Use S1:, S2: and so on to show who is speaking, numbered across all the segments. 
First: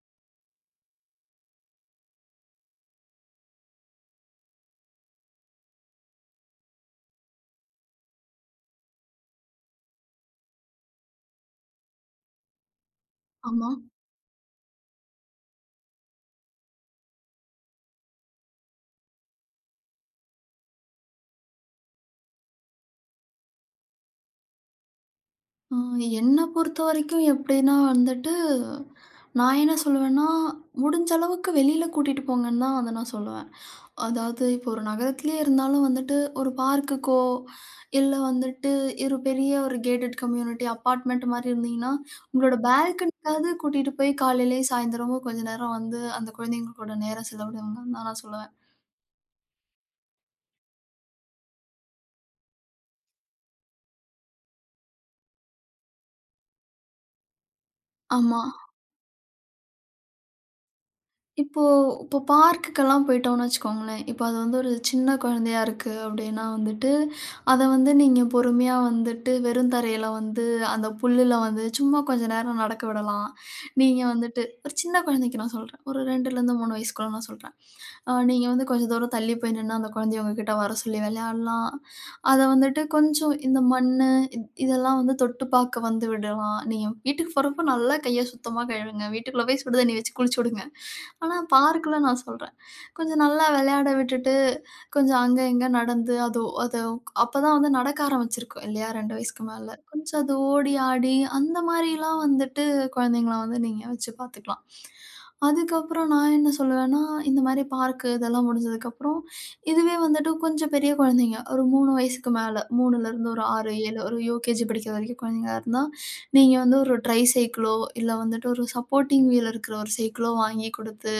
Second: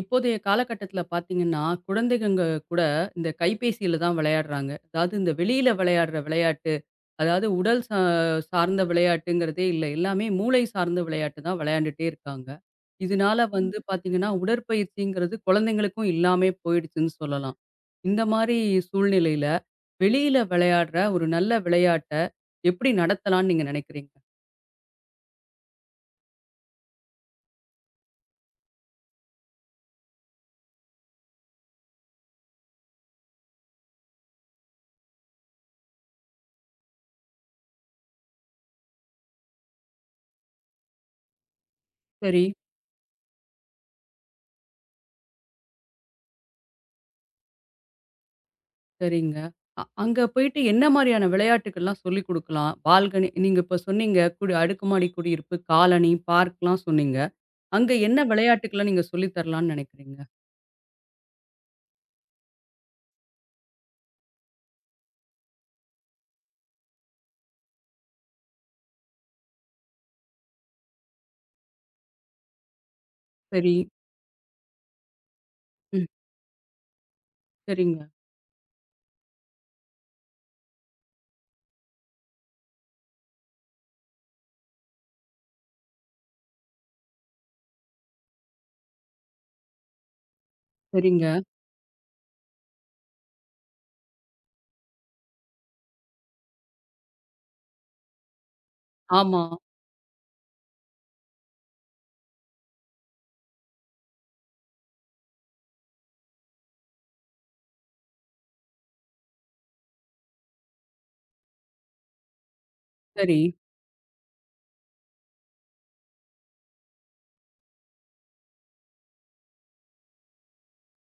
S1: இப்போதைய காலகட்டத்தில பார்த்தீங்கன்னா, குழந்தைகங்க கூட இந்த கைபேசியில தான் விளையாடுறாங்க. அதாவது இந்த வெளியில விளையாடுற விளையாட்டு, அதாவது உடல் சா சார்ந்த விளையாட்டுங்கிறதே இல்ல. எல்லாமே மூளை சார்ந்த விளையாட்டு தான் விளையாண்டுட்டே இருக்காங்க. இதனால
S2: ஆமா.
S1: வந்து பார்த்தீங்கன்னா, உடற்பயிற்சிங்கிறது குழந்தைங்களுக்கும் இல்லாமயே போயிடுச்சுன்னு சொல்லலாம். இந்த மாரி சூழ்நிலையில, வெளியில விளையாடுற ஒரு நல்ல விளையாட்ட எப்படி நடத்தலாம்னு நீங்க நினைக்கிறீங்க?
S2: அ என்ன பொறுத்தவரைக்கும் எப்படின்னா வந்துட்டு, நான் என்ன சொல்லுவேன்னா, முடிஞ்ச அளவுக்கு வெளியில கூட்டிட்டு போங்கன்னு தான் அத நான் சொல்லுவேன். அதாவது இப்போ ஒரு நகரத்திலேயே இருந்தாலும் வந்துட்டு, ஒரு பார்க்குக்கோ, இல்ல வந்துட்டு ஒரு பெரிய ஒரு கேட்டட் கம்யூனிட்டி அபார்ட்மெண்ட் மாரி இருந்தீங்கன்னா,
S1: சரி.
S2: உங்களோட பால்கனிக்காவது கூட்டிட்டு போய் காலையிலயும், சாயந்தரமும் கொஞ்ச நேரம் வந்து அந்த குழந்தைங்க கூட நேரம் செலவிடுங்கன்னு தான் நான் சொல்லுவேன்.
S1: சரிங்க. அங்க போயிட்டு என்ன மாரியான விளையாட்டுக்கள்லாம் சொல்லிக் குடுக்கலாம்? பால்கனி நீங்க இப்ப சொன்னீங்க, குடி அடுக்குமாடி குடியிருப்பு, காலனி, பார்க்லாம் சொன்னீங்க. அங்க என்ன
S2: ஆமா.
S1: விளையாட்டுக்கள்லாம் நீங்க சொல்லி தரலான்னு நெனைக்கிறீங்க?
S2: இப்போ இப்போ பார்க்குக்கெல்லாம் போயிட்டோம்னு வச்சுக்கோங்களேன். இப்போ அது வந்து ஒரு சின்ன குழந்தையா இருக்கு அப்படின்னா வந்துட்டு, அத வந்து நீங்க பொறுமையா வந்துட்டு வெறும் தரையில வந்து அந்த புல்லுல வந்து சும்மா கொஞ்ச நேரம் நடக்க விடலாம்.
S1: சரி.
S2: நீங்க வந்துட்டு ஒரு சின்ன குழந்தைக்கு நான் சொல்றேன். ஒரு
S1: ம்.
S2: 2லேருந்து 3 வயசுக்குள்ள நான் சொல்றேன்.
S1: சரிங்க,
S2: நீங்க வந்து கொஞ்சம் தூரம் தள்ளி போய் நின்னா, அந்த குழந்தைய உங்ககிட்ட வர சொல்லி விளையாடலாம். அத வந்துட்டு கொஞ்சம் இந்த மண்ணு இதெல்லாம் வந்து தொட்டு பார்க்க வந்து விடலாம். நீங்க வீட்டுக்கு போறப்போ நல்லா கைய சுத்தமா கழுவுங்க. வீட்டுக்குள்ள போய் சுடு தண்ணி வச்சு குளிச்சு விடுங்க. ஆனா
S1: சரிங்க.
S2: பார்க்ல நான் சொல்றேன். கொஞ்சம் நல்லா விளையாட விட்டுட்டு, கொஞ்சம் அங்க இங்க நடந்து அது அது அப்பதான் வந்து நடக்க ஆரம்பிச்சிருக்கும் இல்லையா, 2
S1: ஆமா.
S2: வயசுக்கு மேல. கொஞ்சம் அது ஓடி ஆடி அந்த மாரிலாம் வந்துட்டு குழந்தைங்கள வந்து நீங்க வச்சு பார்த்துக்கலாம். அதுக்கப்புறம் நான் என்ன சொல்லுவேன்னா, இந்த மாரி பார்க்கு இதெல்லாம் முடிஞ்சதுக்கப்புறம், இதுவே வந்துட்டு கொஞ்சம் பெரிய குழந்தைங்க, ஒரு 3 வயசுக்கு மேல, 3லருந்து
S1: சரி,
S2: ஒரு 6, 7 ஒரு யூகேஜி படிக்கிற வரைக்கும் குழந்தைங்களா இருந்தா, நீங்க வந்து ஒரு ட்ரை சைக்கிளோ, இல்ல வந்துட்டு ஒரு சப்போர்ட்டிங் வீல் இருக்கிற ஒரு சைக்கிளோ வாங்கி குடுத்து,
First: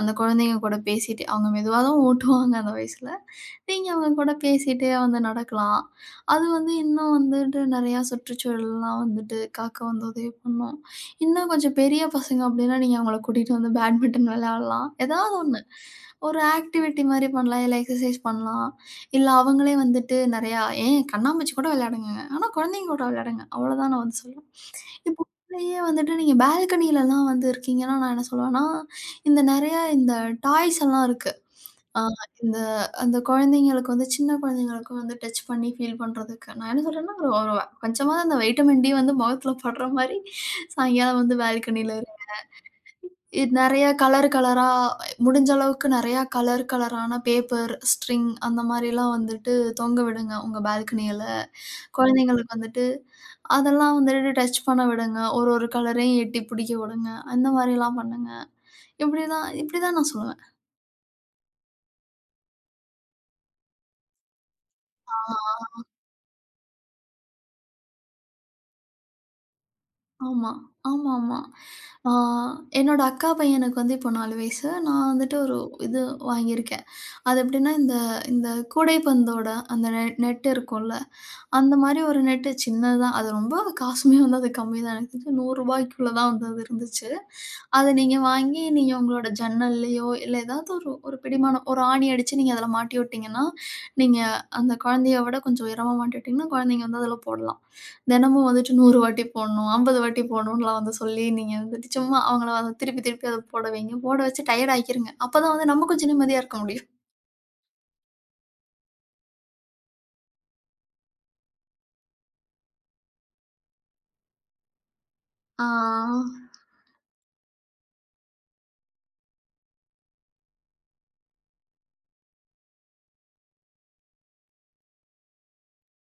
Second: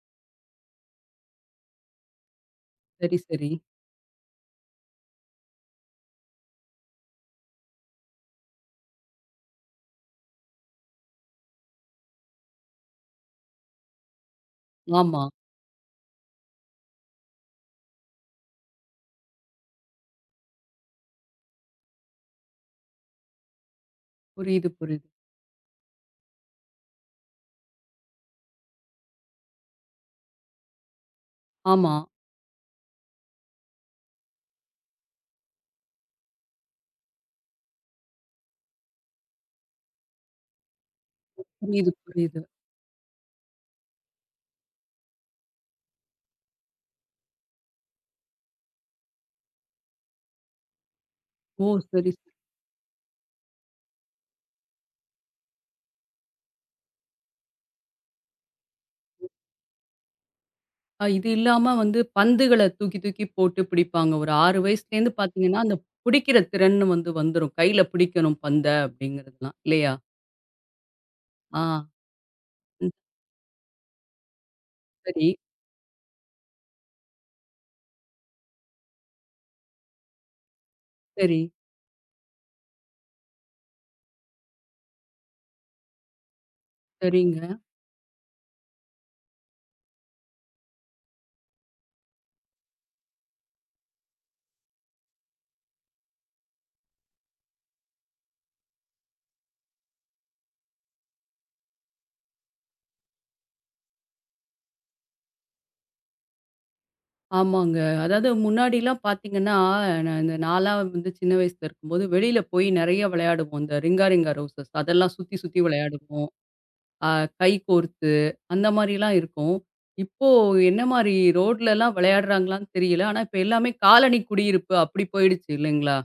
S2: அந்த குழந்தைங்க கூட பேசிட்டு அவங்க மெதுவா தான் ஓட்டுவாங்க அந்த வயசுல.
S1: சரி, சரி.
S2: நீங்க அவங்க கூட பேசிட்டே வந்து நடக்கலாம். அது வந்து இன்னும் வந்துட்டு நெறையா சுற்றுச்சூழல்லாம் வந்துட்டு காக்க வந்து உதவி பண்ணும். இன்னும் கொஞ்சம் பெரிய பசங்க அப்டின்னா, நீங்க அவங்கள கூட்டிட்டு வந்து பேட்மிண்டன் விளையாடலாம்.
S1: ஆமா.
S2: ஏதாவது ஒண்ணு. ஒரு ஆக்டிவிட்டி மாரி பண்ணலாம். இல்ல எக்சர்சைஸ் பண்ணலாம். இல்ல அவங்களே வந்துட்டு நெறையா ஏன் கண்ணாமூச்சி கூட விளையாடுங்க. ஆனா குழந்தைங்க கூட விளையாடுங்க. அவ்வளோதான் நான் வந்து சொல்லுவேன்.
S1: புரியுது, புரியுது.
S2: இப்போ உள்ளயே வந்துட்டு நீங்க பால்கனிலலாம் வந்து இருக்கீங்கன்னா, நான் என்ன சொல்லுவேன்னா, இந்த நெறையா டாய்ஸ் எல்லாம் இருக்கு.
S1: ஆமா.
S2: ஆ இந்த அந்த குழந்தைங்களுக்கு வந்து சின்ன குழந்தைங்களுக்கும் வந்து டச் பண்ணி ஃபீல் பண்றதுக்கு, நான் என்ன சொல்றேன்னா, ஒரு ஒரு கொஞ்சமாவது அந்த வைட்டமின் டி வந்து முகத்தில படுற மாரி சாயங்காலம் வந்து
S1: புரியுது,
S2: பால்கனியில
S1: புரியுது.
S2: இது நெறைய கலர் கலரா முடிஞ்ச அளவுக்கு நெறையா கலர் கலரான பேப்பர், ஸ்ட்ரிங் அந்த மாரிலாம் வந்துட்டு தொங்க விடுங்க உங்க பால்கனியில.
S1: ஓ! சரி, சரி.
S2: குழந்தைங்களுக்கு வந்துட்டு அதெல்லாம் வந்துட்டு டச் பண்ண விடுங்க. ஒரு ஒரு கலரையும் எட்டி பிடிக்க விடுங்க. அந்த மாரிலாம் பண்ணுங்க. இப்படிதான் இப்படிதான் நான் சொல்லுவேன்.
S1: இது இல்லாம வந்து பந்துகள தூக்கி தூக்கி போட்டு பிடிப்பாங்க. ஒரு 6 வயசுலேருந்து
S2: ஆ.
S1: பார்த்தீங்கன்னா, அந்த பிடிக்கிற திறன்னு வந்து வந்துரும். கையில பிடிக்கணும் பந்த அப்படிங்கிறதுலாம் இல்லையா?
S2: ஆமா. ஆமாமா.
S1: ஆ.
S2: ஆ என்னோட அக்கா பையனுக்கு வந்து இப்போ 4 வயசு. நான்
S1: சரி,
S2: வந்துட்டு ஒரு இது வாங்கியிருக்கேன். அது எப்படின்னா, இந்த இந்த கூடைப்பந்தோட அந்த நெட் இருக்கும்ல,
S1: சரி,
S2: அந்த மாரி ஒரு நெட்டு சின்னதா அது ரொம்ப காசுமே வந்து அது கம்மி தான். எனக்கு தெரிஞ்சு ரூ. 100க்குள்ள தான் வந்து அது இருந்துச்சு.
S1: சரிங்க.
S2: அத நீங்க வாங்கி நீங்க உங்களோட ஜன்னல்லயோ, இல்ல ஏதாவது ஒரு ஒரு பிடிமானம் ஒரு ஆணி அடிச்சு நீங்க அதுல மாட்டி விட்டீங்கன்னா, நீங்க அந்த குழந்தைய விட கொஞ்சம் உயரமா மாட்டி விட்டீங்கன்னா, குழந்தைங்க வந்து அதுல போடலாம். தினமும் வந்துட்டு 100 வாட்டி போடணும், 50 வாட்டி போடணும்லாம் வந்து சொல்லி நீங்க வந்துட்டு சும்மா அவங்கள வந்து திருப்பி திருப்பி அத போட வைங்க. போட வச்சு டயர்ட் ஆக்கிருங்க. அப்பதான் வந்து நம்ம கொஞ்சம் நிம்மதியா இருக்க முடியும்.
S1: ஆமாங்க. அதாவது முன்னாடிலாம் பார்த்தீங்கன்னா, நான்லாம் வந்து சின்ன வயசுல இருக்கும்போது, வெளியில போய் நெறைய விளையாடுவோம். இந்த ரிங்கா ரிங்கா ரோசஸ் அதெல்லாம் சுத்தி சுத்தி
S2: ஆ.
S1: விளையாடுவோம். அ கை கோர்த்து அந்த மாரிலாம் இருக்கும். இப்போ என்ன மாரி ரோட்லலாம் விளையாடுறாங்களான்னு தெரியல. ஆனா இப்ப எல்லாமே காலனி குடியிருப்பு அப்படி போயிடுச்சு இல்லைங்களா?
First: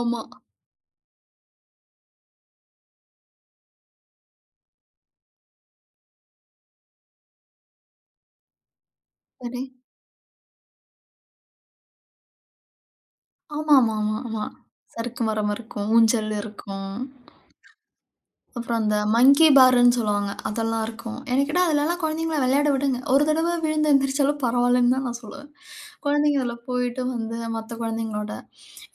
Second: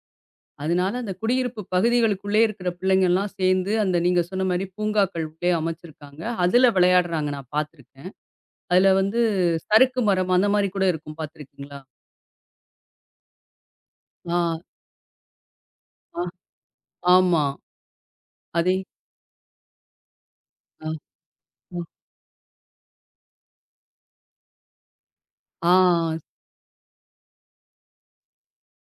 S2: ஆமா.
S1: அதனால அந்த குடியிருப்பு பகுதிகளுக்குள்ளே இருக்கிற பிள்ளைங்கலாம் சேர்ந்து, அந்த நீங்க சொன்ன மாரி பூங்காக்கள் உள்ளே அமைச்சிருக்காங்க. அதுல விளையாடுறாங்க நான் பார்த்துருக்கேன். அதுல வந்து
S2: சரி.
S1: சறுக்கு மரம் அந்த மாரி கூட இருக்கும் பார்த்துருக்கீங்களா?
S2: ஆமாமாமா, ஆமா. ஆமா,
S1: ஆ,
S2: ஆமா, சறுக்கு மரம் இருக்கும்,
S1: ஆ,
S2: ஊஞ்சல் இருக்கும்.
S1: ஆமா. அதே
S2: அப்புறம் அந்த மங்கி பார்ன்னு சொல்லுவாங்க. அதெல்லாம்
S1: ஆ,
S2: இருக்கும். எனக்கு கேட்டா
S1: ஆ,
S2: அதுலலாம் குழந்தைங்கள விளையாட விடுங்க. ஒரு தடவ விழுந்து எந்திரிச்சாலும் பரவாயில்லன்னு தான் நான் சொல்லுவேன்.
S1: ஆ,
S2: குழந்தைங்க அதுல போயிட்டு வந்து மத்த குழந்தைங்களோட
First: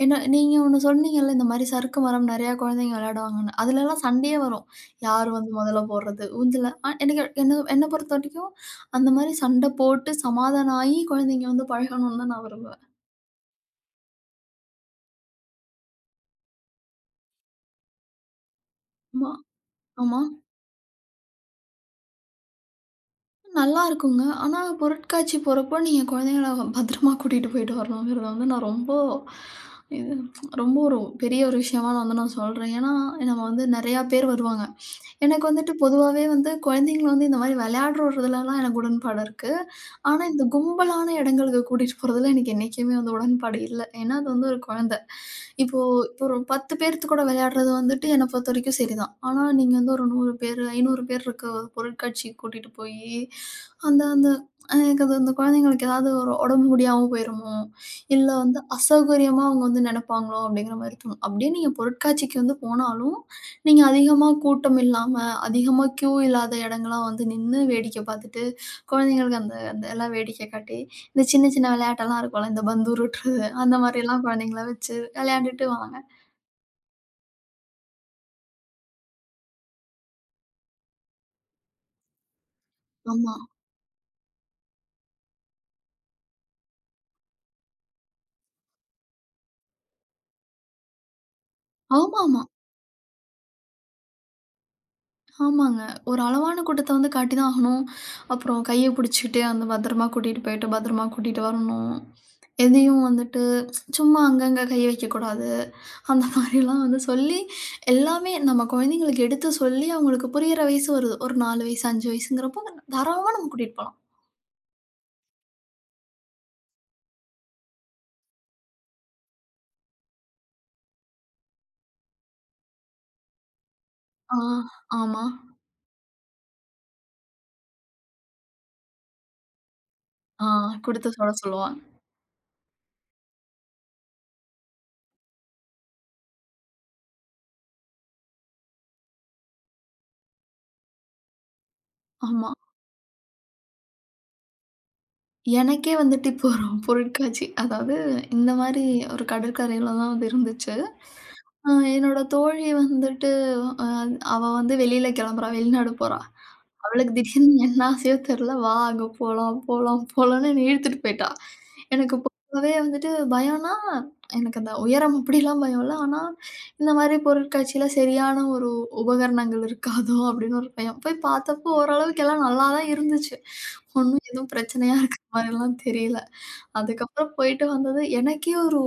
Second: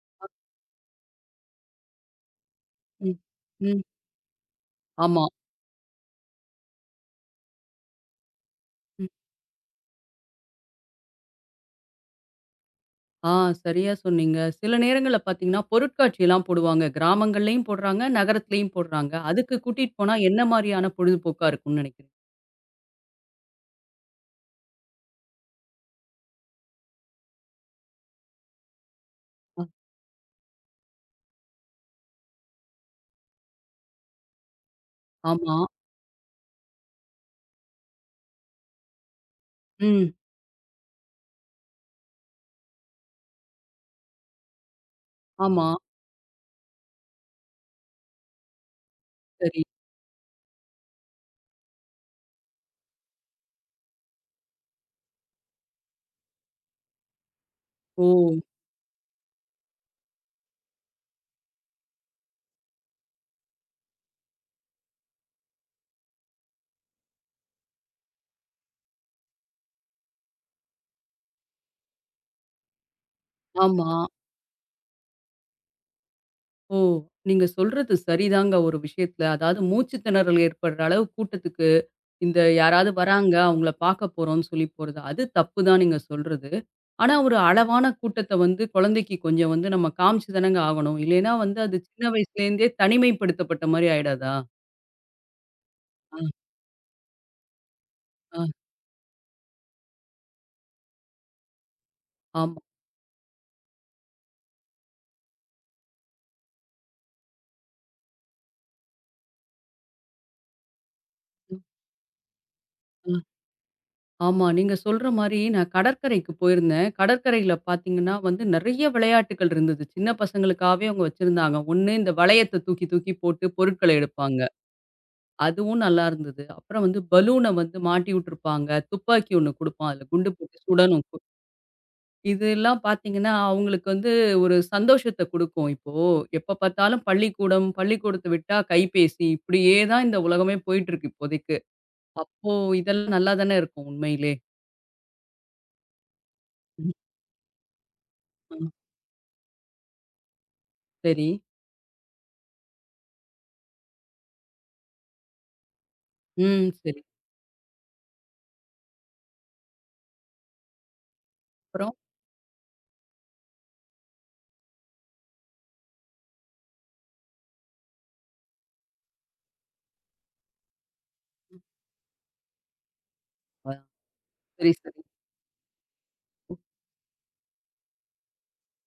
S2: ஏன்னா நீங்க ஒண்ணு சொன்னீங்கல்ல, இந்த மாரி சறுக்கு மரம் நெறையா குழந்தைங்க
S1: ம்,
S2: விளையாடுவாங்கன்னு.
S1: ம்.
S2: அதுலலாம் சண்டையே வரும்.
S1: ஆமா.
S2: யார் வந்து முதல்ல போடுறது? ஊஞ்சல்ல எனக்கு என்ன என்ன பொறுத்தவரைக்கும்
S1: ம்.
S2: அந்த மாரி சண்டை போட்டு சமாதானம் ஆயி குழந்தைங்க வந்து பழகணும்னு தான் நான் விரும்புவேன்.
S1: ஆ சரியா சொன்னீங்க. சில நேரங்கள்ல பார்த்தீங்கன்னா, பொருட்காட்சிலாம் போடுவாங்க. கிராமங்கள்லயும் போடுறாங்க, நகரத்திலயும் போடுறாங்க.
S2: ஆமா,
S1: அதுக்கு கூட்டிட்டு போனா
S2: ஆமா.
S1: என்ன மாரியான பொழுதுபோக்கா இருக்கும்னு நினைக்கிறீங்க?
S2: நல்லா இருக்குங்க. ஆனா பொருட்காட்சி போறப்போ, நீங்க குழந்தைங்கள பத்திரமா கூட்டிட்டு போயிட்டு வரணுங்கிறத வந்து நான் ரொம்ப
S1: அ,
S2: இது ரொம்ப ஒரு பெரிய ஒரு விஷயமா நான் வந்து நான் சொல்றேன். ஏன்னா, நம்ம வந்து நெறையா பேர் வருவாங்க. எனக்கு
S1: ஆமா.
S2: வந்துட்டு பொதுவாவே வந்து குழந்தைங்கள வந்து இந்த மாரி விளையாடுற ஒரு இதுலலாம் எனக்கு உடன்பாடு இருக்கு.
S1: ம்.
S2: ஆனா இந்த கும்பலான இடங்களுக்கு கூட்டிட்டு போறதுல எனக்கு என்னைக்குமே வந்து உடன்பாடு இல்ல. ஏன்னா, அது வந்து ஒரு குழந்த.
S1: ஆமா.
S2: இப்போ இப்போ ஒரு 10 பேர்த்து கூட விளையாடுறது வந்துட்டு என்ன பொறுத்த வரைக்கும் சரிதான். ஆனா,
S1: சரி.
S2: நீங்க வந்து ஒரு 100 பேரு, 500 பேர் இருக்க ஒரு பொருட்காட்சிக்கு கூட்டிட்டு போயி, அந்த அந்த எனக்கு அது அந்த குழந்தைங்களுக்கு ஏதாவது ஒரு உடம்பு முடியாம போயிருமோ,
S1: ஓ!
S2: இல்ல வந்து அசௌகரியமா அவங்க வந்து நெனப்பாங்களோ அப்படிங்கிற மாரி தோணும். அப்படியே நீங்க பொருட்காட்சிக்கு வந்து போனாலும், நீங்க அதிகமா கூட்டம் இல்லாம, அதிகமா கியூ இல்லாத இடங்களா வந்து நின்னு வேடிக்கை பார்த்துட்டு, குழந்தைங்களுக்கு அந்த அந்த எல்லாம் வேடிக்கை காட்டி, இந்த சின்ன சின்ன விளையாட்டெல்லாம் இருக்கும்ல, இந்த பந்து உருட்டுறது அந்த
S1: ஆமா.
S2: மாரிலாம் குழந்தைங்கள வச்சு விளையாண்டுட்டு வாங்க.
S1: ஓ! நீங்க சொல்றது சரிதாங்க ஒரு விஷயத்துல. அதாவது மூச்சு திணறல் ஏற்படுற அளவு கூட்டத்துக்கு இந்த யாராவது வராங்க,
S2: ஆமா.
S1: அவங்கள பார்க்க போறோம்னு சொல்லி போறது. அது தப்பு தான் நீங்க சொல்றது. ஆனா, ஒரு அளவான கூட்டத்த வந்து குழந்தைக்கு கொஞ்சம் வந்து நம்ம காமிச்சு தானங்க ஆகணும். இல்லைன்னா வந்து அது சின்ன
S2: ஆமாமா.
S1: வயசுலேருந்தே தனிமைப்படுத்தப்பட்ட மாரி ஆயிடாதா?
S2: ஆமாங்க.
S1: ஆ,
S2: ஒரு அளவான கூட்டத்த வந்து காட்டி தான் ஆகணும்.
S1: ஆ,
S2: அப்புறம் கைய பிடிச்சுக்கிட்டு, அந்த பத்திரமா கூட்டிட்டு போயிட்டு, பத்திரமா கூட்டிட்டு வரணும்.
S1: ஆமா.
S2: எதையும் வந்துட்டு சும்மா அங்கங்க கை வைக்கக்கூடாது. அந்த மாரிலாம் வந்து சொல்லி, எல்லாமே நம்ம குழந்தைங்களுக்கு எடுத்து சொல்லி, அவங்களுக்கு புரியிற வயசு வருது. ஒரு
S1: ம்,
S2: 4 வயசு, 5 வயசுங்கிறப்போ,
S1: ம்.
S2: தாராளமா நம்ம கூட்டிட்டு போலாம்.
S1: ஆமா. நீங்க சொல்ற மாரி நான் கடற்கரைக்கு போயிருந்தேன். கடற்கரையில பார்த்தீங்கன்னா வந்து நெறைய விளையாட்டுக்கள் இருந்தது. சின்ன பசங்களுக்காகவே அவங்க வச்சிருந்தாங்க. ஒண்ணு இந்த வளையத்த தூக்கி தூக்கி போட்டு பொருட்கள
S2: ஆ,
S1: எடுப்பாங்க.
S2: ஆமா.
S1: அதுவும் நல்லா இருந்தது. அப்புறம் வந்து பலூன வந்து மாட்டி விட்டுருப்பாங்க. துப்பாக்கி ஒண்ணு குடுப்பான். அதுல குண்டு
S2: ஆ
S1: போட்டு சுடணும்.
S2: குடுத்து சொல்ல சொல்லுவாங்க.
S1: இதெல்லாம் பார்த்தீங்கன்னா, அவங்களுக்கு வந்து ஒரு சந்தோஷத்த குடுக்கும். இப்போ எப்ப பார்த்தாலும் பள்ளிக்கூடம், பள்ளிக்கூடத்த விட்டா கைபேசி இப்படியே தான் இந்த உலகமே போயிட்டுருக்கு இப்போதைக்கு.
S2: ஆமா.
S1: அப்போ இதெல்லாம் நல்லா தானே இருக்கும் உண்மையிலே.
S2: எனக்கே வந்துட்டு இப்போ ஒரு
S1: ம்.
S2: பொருட்காட்சி அதாவது இந்த
S1: ஆ,
S2: மாரி ஒரு கடற்கரையில தான் வந்து இருந்துச்சு.
S1: சரி.
S2: அ என்னோட தோழி வந்துட்டு அ அவ வந்து வெளியில கிளம்புறா, வெளிநாடு போறா.
S1: ம். சரி.
S2: அவளுக்கு திடீர்னு என்ன ஆசையோ தெர்ல, "வா அங்க போலாம், போலாம், போலாம்ன்னு" என்னைய இழுத்துட்டு போயிட்டா.
S1: அப்புறம்?
S2: எனக்கு பொதுவாவே வந்துட்டு பயம்ன்னா, எனக்கு அந்த உயரம் அப்படிலாம் பயம் இல்ல. ஆனா, இந்த மாரி பொருட்காட்சியில சரியான ஒரு உபகரணங்கள் இருக்காதோ அப்படின்னு ஒரு பயம். போய் பார்த்தப்போ ஓரளவுக்கு எல்லாம் நல்லா தான் இருந்துச்சு.
S1: அ
S2: ஒண்ணும் எதுவும்
S1: சரி,
S2: பிரச்சனையா
S1: சரி.
S2: இருக்கிற மாரிலாம் தெரியல. அதுக்கப்புறம் போயிட்டு வந்தது எனக்கே ஒரு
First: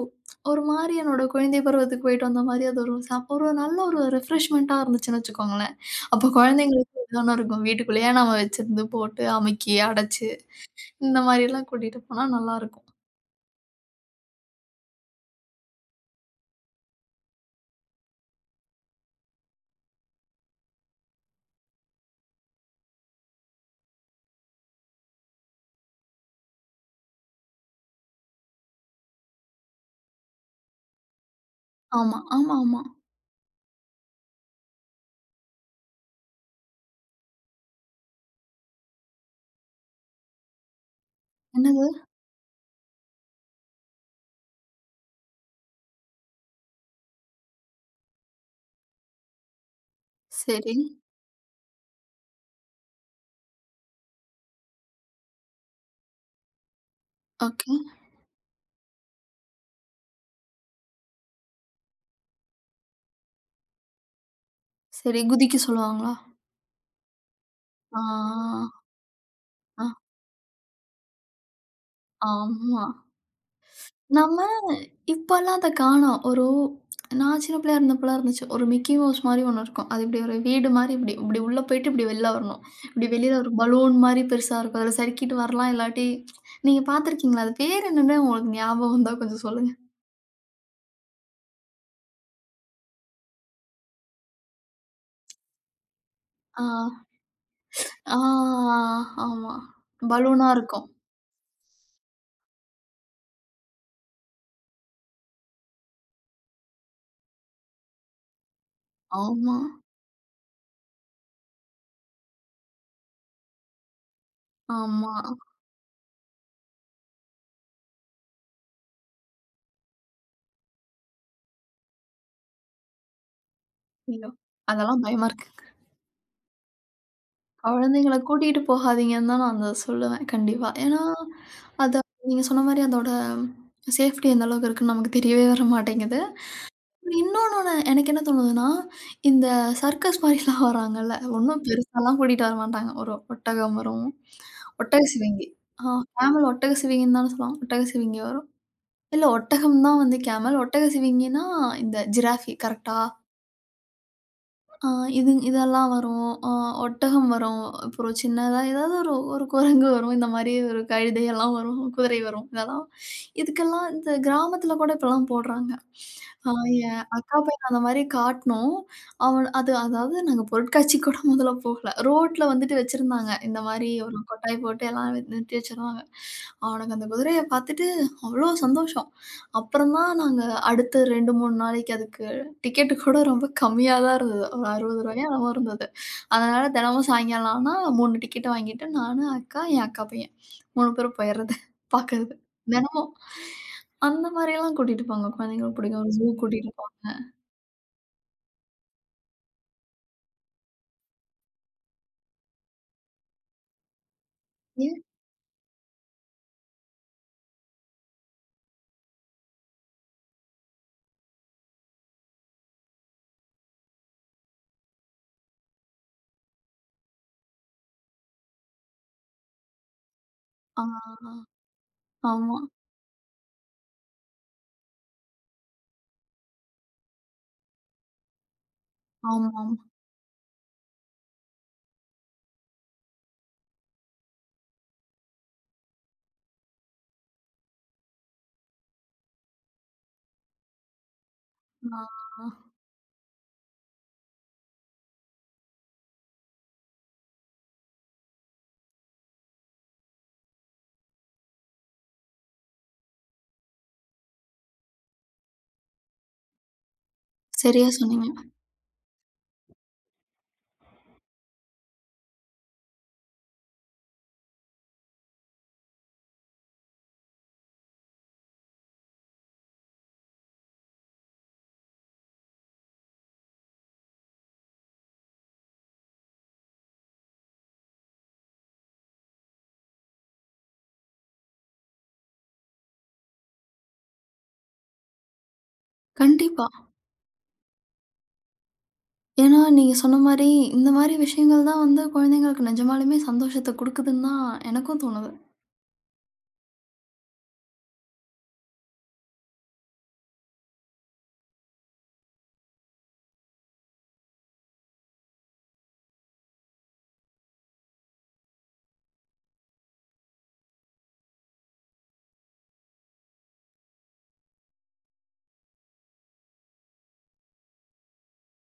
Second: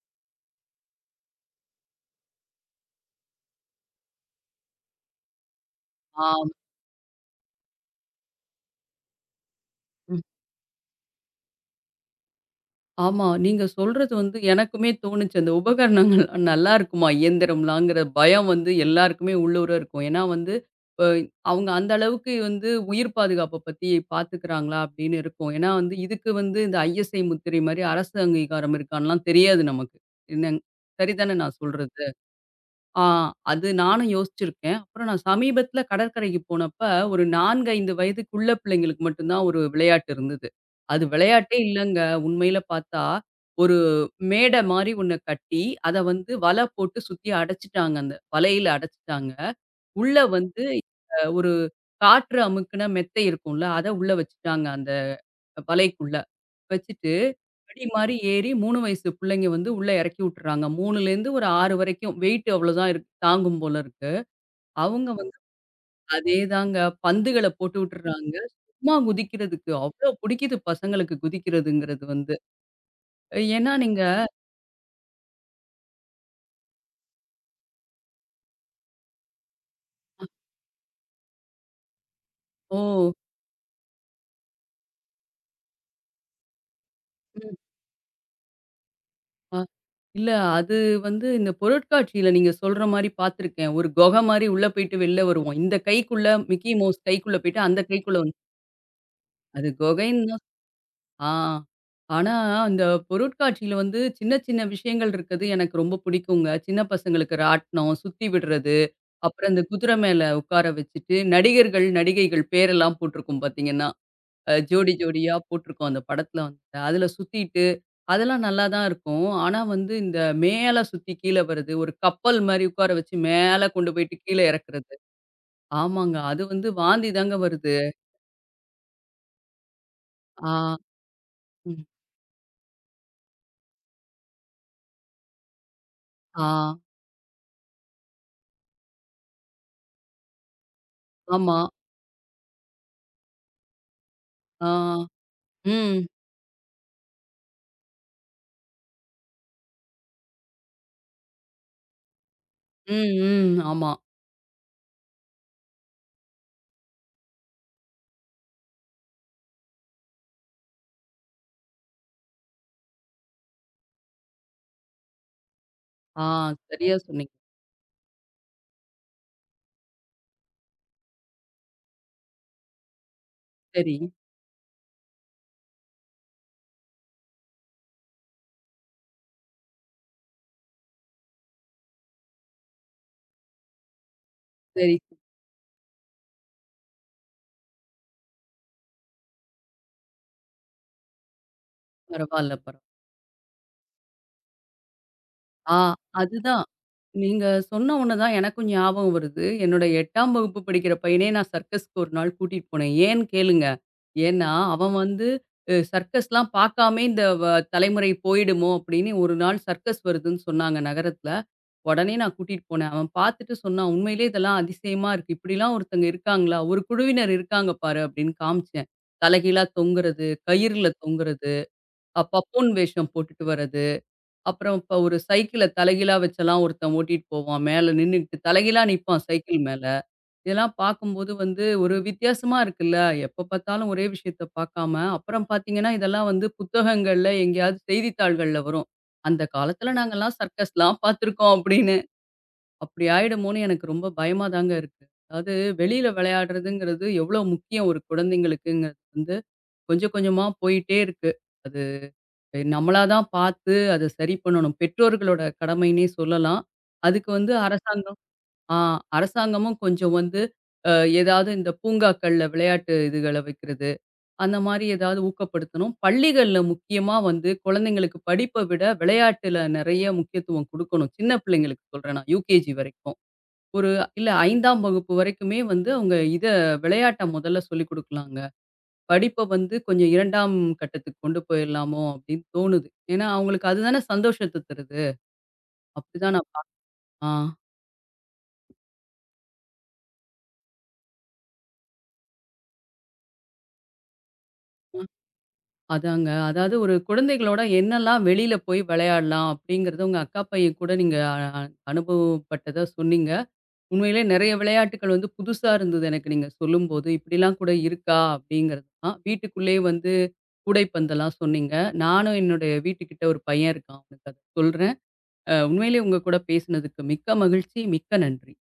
S2: ஒரு மாரி என்னோட குழந்தை பருவத்துக்கு போயிட்டு வந்த மாரி அது ஒரு ஒரு நல்ல ஒரு ரிஃப்ரெஷ்மென்ட்டா இருந்துச்சுன்னு வச்சுக்கோங்களேன். அப்போ
S1: ஆ.
S2: குழந்தைங்களுக்கு தான இருக்கும். வீட்டுக்குள்ளேயே நம்ம வச்சிருந்து போட்டு அமுக்கி, அடைச்சு இந்த மாரிலாம் கூட்டிட்டு போனா நல்லாருக்கும்.
S1: ஆமா. நீங்க சொல்றது வந்து எனக்குமே தோணுச்சு. அந்த உபகரணங்கள் நல்லா இருக்குமா இயந்திரம்லாங்கிற பயம் வந்து எல்லாருக்குமே உள்ளூர இருக்கும். ஏன்னா வந்து அ அவங்க அந்த அளவுக்கு வந்து உயிர் பாதுகாப்ப பத்தி பார்த்துக்கிறாங்களா அப்படின்னு இருக்கும். ஏன்னா வந்து இதுக்கு வந்து இந்த ISI முத்திரை மாரி அரசு அங்கீகாரம் இருக்கான்லாம் தெரியாது நமக்கு. என்ன சரிதானே நான் சொல்றது?
S2: ஆமா, ஆமா, ஆமா.
S1: ஆ அது நானும் யோசிச்சிருக்கேன். அப்புறம் நான் சமீபத்தில கடற்கரைக்கு போனப்ப, ஒரு 4, 5 வயதுக்குள்ள பிள்ளைங்களுக்கு மட்டும் தான் ஒரு விளையாட்டு இருந்தது. அது விளையாட்டே
S2: என்னது?
S1: இல்லங்க. உண்மையில பார்த்தா, ஒரு மேடை மாரி ஒண்ணு கட்டி, அத வந்து வலை போட்டு சுத்தி அடைச்சுட்டாங்க. அந்த வலையில அடைச்சுட்டாங்க. உள்ள வந்து
S2: சரி.
S1: ஒரு காற்று அமுக்குன மெத்தை இருக்கும்ல, அத உள்ள வச்சுட்டாங்க. அந்த வலைக்குள்ள. வச்சுட்டு
S2: ஓகே.
S1: படி மாரி ஏறி 3 வயசு பிள்ளைங்க வந்து உள்ள இறக்கி விட்டுர்றாங்க. 3லேருந்து ஒரு 6 வரைக்கும் வெயிட் அவ்வளோதான் இருக்கு தாங்கும் போல இருக்கு. அவங்க
S2: சரி,
S1: வந்து
S2: குதிக்க சொல்லுவாங்களா?
S1: அதேதாங்க பந்துகள போட்டு விட்டுர்றாங்க.
S2: ஆ,
S1: சும்மா குதிக்கிறதுக்கு
S2: ஆ,
S1: அவ்ளோ புடிக்குது பசங்களுக்கு குதிக்கிறதுங்கிறது வந்து.
S2: ஆமா.
S1: ஏன்னா நீங்க
S2: நம்ம இப்பல்லாம் அத காணோம். ஒரு நான் சின்ன பிள்ளையா இருந்தப்பலாம் இருந்துச்சு. ஒரு மிக்கி மவுஸ் மாரி ஒண்ணு இருக்கும். அது இப்டி ஒரு வீடு மாரி இப்டி இப்டி உள்ள போயிட்டு இப்டி வெளில வரணும். இப்டி
S1: ஓ!
S2: வெளில ஒரு பலூன் மாரி பெருசா இருக்கும். அதுல சறுக்கிட்டு வரலாம். இல்லாட்டி நீங்க பார்த்துருக்கீங்களா? அது
S1: ம்.
S2: பேர் என்னன்னு உங்களுக்கு ஞாபகம் வந்தா கொஞ்சம்
S1: அ
S2: சொல்லுங்க?
S1: இல்ல அது வந்து இந்த பொருட்காட்சியில நீங்க சொல்ற மாரி பார்த்துருக்கேன். ஒரு குகை மாரி உள்ள போயிட்டு வெளில வருவோம். இந்த கைக்குள்ள
S2: ஆ,
S1: மிக்கி மவுஸ் கைக்குள்ள போயிட்டு அந்த
S2: ஆ,
S1: கைக்குள்ள வந்து
S2: ஆமா.
S1: அது குகைன்னு
S2: பலூனா இருக்கும்.
S1: ஆ. ஆனா, அந்த பொருட்காட்சியில வந்து சின்ன, சின்ன விஷயங்கள் இருக்குது எனக்கு ரொம்ப பிடிக்குங்க. சின்ன பசங்களுக்கு ராட்டினம், சுத்தி விடுறது, அப்புறம்
S2: ஆமா,
S1: இந்த குதிரை மேல உட்கார வச்சுட்டு, நடிகர்கள், நடிகைகள் பேரெல்லாம் போட்டிருக்கும் பார்த்தீங்கன்னா, ஜோடி,
S2: ஆமா.
S1: ஜோடியா போட்டிருக்கும் அந்த படத்துல வந்து. அதுல சுத்திட்டு, அதெல்லாம் நல்லா தான் இருக்கும். ஆனா வந்து இந்த மேல சுத்தி கீழ வர்றது, ஒரு கப்பல் மாரி உட்கார வச்சு மேல கொண்டு போயிட்டு
S2: ஐயோ!
S1: கீழ இறக்குறது.
S2: அதெல்லாம் பயமா இருக்கு.
S1: ஆமாங்க. அது வந்து வாந்தி தாங்க வருது.
S2: குழந்தைங்கள கூட்டிட்டு போகாதீங்கன்னு தான் நான் அத சொல்லுவேன் கண்டிப்பா.
S1: ஆ.
S2: ஏன்னா,
S1: ம்.
S2: அது நீங்க சொன்ன மாரி அதோட சேஃப்டி எந்த அளவுக்கு இருக்குன்னு நமக்கு தெரியவே வர மாட்டேங்குது.
S1: ஆ.
S2: இன்னொன்னு ஒண்ணு எனக்கு என்ன தோணுதுன்னா, இந்த சர்க்கஸ் மாரிலாம் வராங்கல்ல,
S1: ஆமா.
S2: ஒண்ணும் பெருசாலாம் கூட்டிட்டு வரமாட்டாங்க. ஒரு ஒட்டகம் வரும்.
S1: ஆ.
S2: ஒட்டக சிவிங்கி. ஆ
S1: ம்.
S2: கேமல் ஒட்டக சிவிங்கின்னு தானே சொல்லுவாங்க. ஒட்டக சிவிங்கி வரும். இல்ல ஒட்டகம் தான் வந்து கேமல். ஒட்டக சிவிங்கின்னா இந்த ஜிராஃபி கரெக்ட்டா?
S1: ம், ம். ஆமா.
S2: ஆ இது இதெல்லாம் வரும். ஒட்டகம் வரும். அப்புறம் ஒரு சின்னதா ஏதாவது ஒரு ஒரு குரங்கு வரும். இந்த மாரி ஒரு கழுதை எல்லாம் வரும். குதிரை வரும். இதெல்லாம் இதுக்கெல்லாம் இந்த கிராமத்துல கூட இப்பலாம் போடுறாங்க.
S1: ஆ
S2: ஆ
S1: சரியா
S2: என்
S1: சொன்னீங்க.
S2: அக்கா பையன் அந்த மாரி காட்னோம். அவன் அது அதாவது நாங்க பொருட்காட்சிக்கு கூட முதல்ல போகல. ரோட்ல வந்துட்டு வச்சிருந்தாங்க. இந்த மாரி
S1: சரி,
S2: ஒரு கொட்டாய் போட்டு எல்லாம் நிறுத்தி வச்சிருவாங்க. அவனுக்கு அந்த குதிரைய பார்த்துட்டு அவ்ளோ சந்தோஷம். அப்புறம் தான் நாங்க அடுத்த 2, 3 நாளைக்கு அதுக்கு டிக்கெட் கூட ரொம்ப கம்மியா தான் இருந்தது. ஒரு ரூ.
S1: சரி.
S2: 60 என்னமோ இருந்தது. அதனால தினமும் சாயங்காலம் ஆனா 3 டிக்கெட் வாங்கிட்டு நானு, அக்கா, என் அக்கா பையன் 3 பேரும் போயிறது. பார்க்கறது.
S1: பரவால்ல, பரவால்ல.
S2: தினமும். அந்த மாரியெல்லாம் கூட்டிட்டு போங்க. குழந்தைங்களுக்கு
S1: ஆ,
S2: பிடிக்கும். ஒரு ஜூ
S1: அதுதான்.
S2: கூட்டிட்டு போங்க.
S1: நீங்க சொன்ன ஒன்ன தான் எனக்கும் ஞாபகம் வருது. என்னோட 8ஆம் வகுப்பு படிக்கிற பையனே நான் சர்க்கஸ்க்கு ஒரு நாள் கூட்டிட்டு போனேன். ஏன்னு கேளுங்க. ஏன்னா, அவன்
S2: ஏன்
S1: வந்து சர்க்கஸ்லாம் பார்க்காமே இந்த தலைமுறை போயிடுமோ அப்படின்னு ஒரு நாள் சர்க்கஸ் வருதுன்னு சொன்னாங்க நகரத்தில. உடனே நான் கூட்டிட்டு போனேன். அவன் பார்த்துட்டு சொன்னான், "உண்மையிலேயே இதெல்லாம் அதிசயமா இருக்கு. இப்படிலாம் ஒருத்தங்க இருக்காங்களா? ஒரு குழுவினர் இருக்காங்க பாரு" அப்படின்னு காமிச்சேன். தலைகீழா தொங்குறது,
S2: ஆ
S1: கயிறுல தொங்குறது,
S2: ஆமா,
S1: பப்பூன் வேஷம் போட்டுட்டு வர்றது. அப்புறம் இப்ப ஒரு சைக்கிள தலைகீழா வச்செல்லாம் ஒருத்தன் ஓட்டிட்டு போவான். மேல நின்னுகிட்டு தலைகீழா நிப்பான் சைக்கிள்
S2: ஆமாமா.
S1: மேல. இதெல்லாம் பார்க்கும்போது வந்து ஒரு வித்தியாசமா இருக்குல்ல. எப்ப பார்த்தாலும் ஒரே விஷயத்த பார்க்காம, அப்புறம் பார்த்தீங்கன்னா, இதெல்லாம் வந்து புத்தகங்கள்ல எங்கேயாவது செய்தித்தாள்கள்ல வரும். "அந்த காலத்துல நாங்கலாம் சர்க்கஸ்லாம் பார்த்துருக்கோம்" அப்படின்னு.
S2: ஆ
S1: அப்படி ஆயிடுமோன்னு எனக்கு ரொம்ப பயமா தாங்க இருக்கு. அதாவது வெளியில விளையாடுறதுங்கிறது எவ்வளோ முக்கியம் ஒரு குழந்தைங்களுக்குங்கிறது வந்து கொஞ்சம் கொஞ்சமா போயிட்டே இருக்கு. அது நம்மளா தான் பார்த்து அத சரி பண்ணணும். பெற்றோர்களோட கடமைன்னே சொல்லலாம். அதுக்கு வந்து
S2: சரியா
S1: அரசாங்கம்
S2: சொன்னீங்க.
S1: ஆ அரசாங்கமும் கொஞ்சம் வந்து அ ஏதாவது இந்த பூங்காக்கள்ல விளையாட்டு இதுகள வைக்கிறது, அந்த மாரி ஏதாவது ஊக்கப்படுத்தணும். பள்ளிகள்ல முக்கியமா வந்து குழந்தைங்களுக்கு படிப்ப விட விளையாட்டுல நெறைய முக்கியத்துவம் குடுக்கணும். சின்ன பிள்ளைங்களுக்கு சொல்றேன் நான் யுகேஜி வரைக்கும். ஒரு இல்ல 5ஆம் வகுப்பு வரைக்குமே வந்து அவங்க இத விளையாட்ட முதல்ல சொல்லிக் குடுக்கலாங்க. படிப்ப வந்து கொஞ்சம் 2ஆம் கட்டத்துக்கு கொண்டு போயிரலாமோ! அப்டின்னு தோணுது. ஏன்னா, அவங்களுக்கு அதுதானே சந்தோஷத்த தருது. அப்டிதான் நான்
S2: கண்டிப்பா.
S1: பாக் ஆ
S2: ஏன்னா நீங்க சொன்ன மாரி, இந்த மாரி விஷயங்கள் தான் வந்து குழந்தைங்களுக்கு நிஜமாலுமே சந்தோஷத்த குடுக்குதுன்னு தான் எனக்கும் தோணுது.
S1: அதாங்க. அதாவது ஒரு குழந்தைகளோட என்னலாம் வெளியில போய் விளையாடலாம் அப்டிங்கிறத உங்க அக்கா பையன் கூட நீங்க அ அ அனுபவப்பட்டதா சொன்னீங்க. உண்மையிலே நெறைய விளையாட்டுகள் வந்து புதுசா இருந்தது எனக்கு நீங்க சொல்லும்போது. இப்டிலாம் கூட இருக்கா அப்டிங்கிறது தான். வீட்டுக்குள்ளேயே வந்து கூடைப்பந்தெல்லாம் சொன்னீங்க. நானும் என்னுடைய வீட்டுக்கிட்ட ஒரு பையன் இருக்கான். அவனுக்கு அத சொல்றேன். உண்மையிலேயே உங்க கூட பேசினதுக்கு மிக்க மகிழ்ச்சி. மிக்க நன்றி.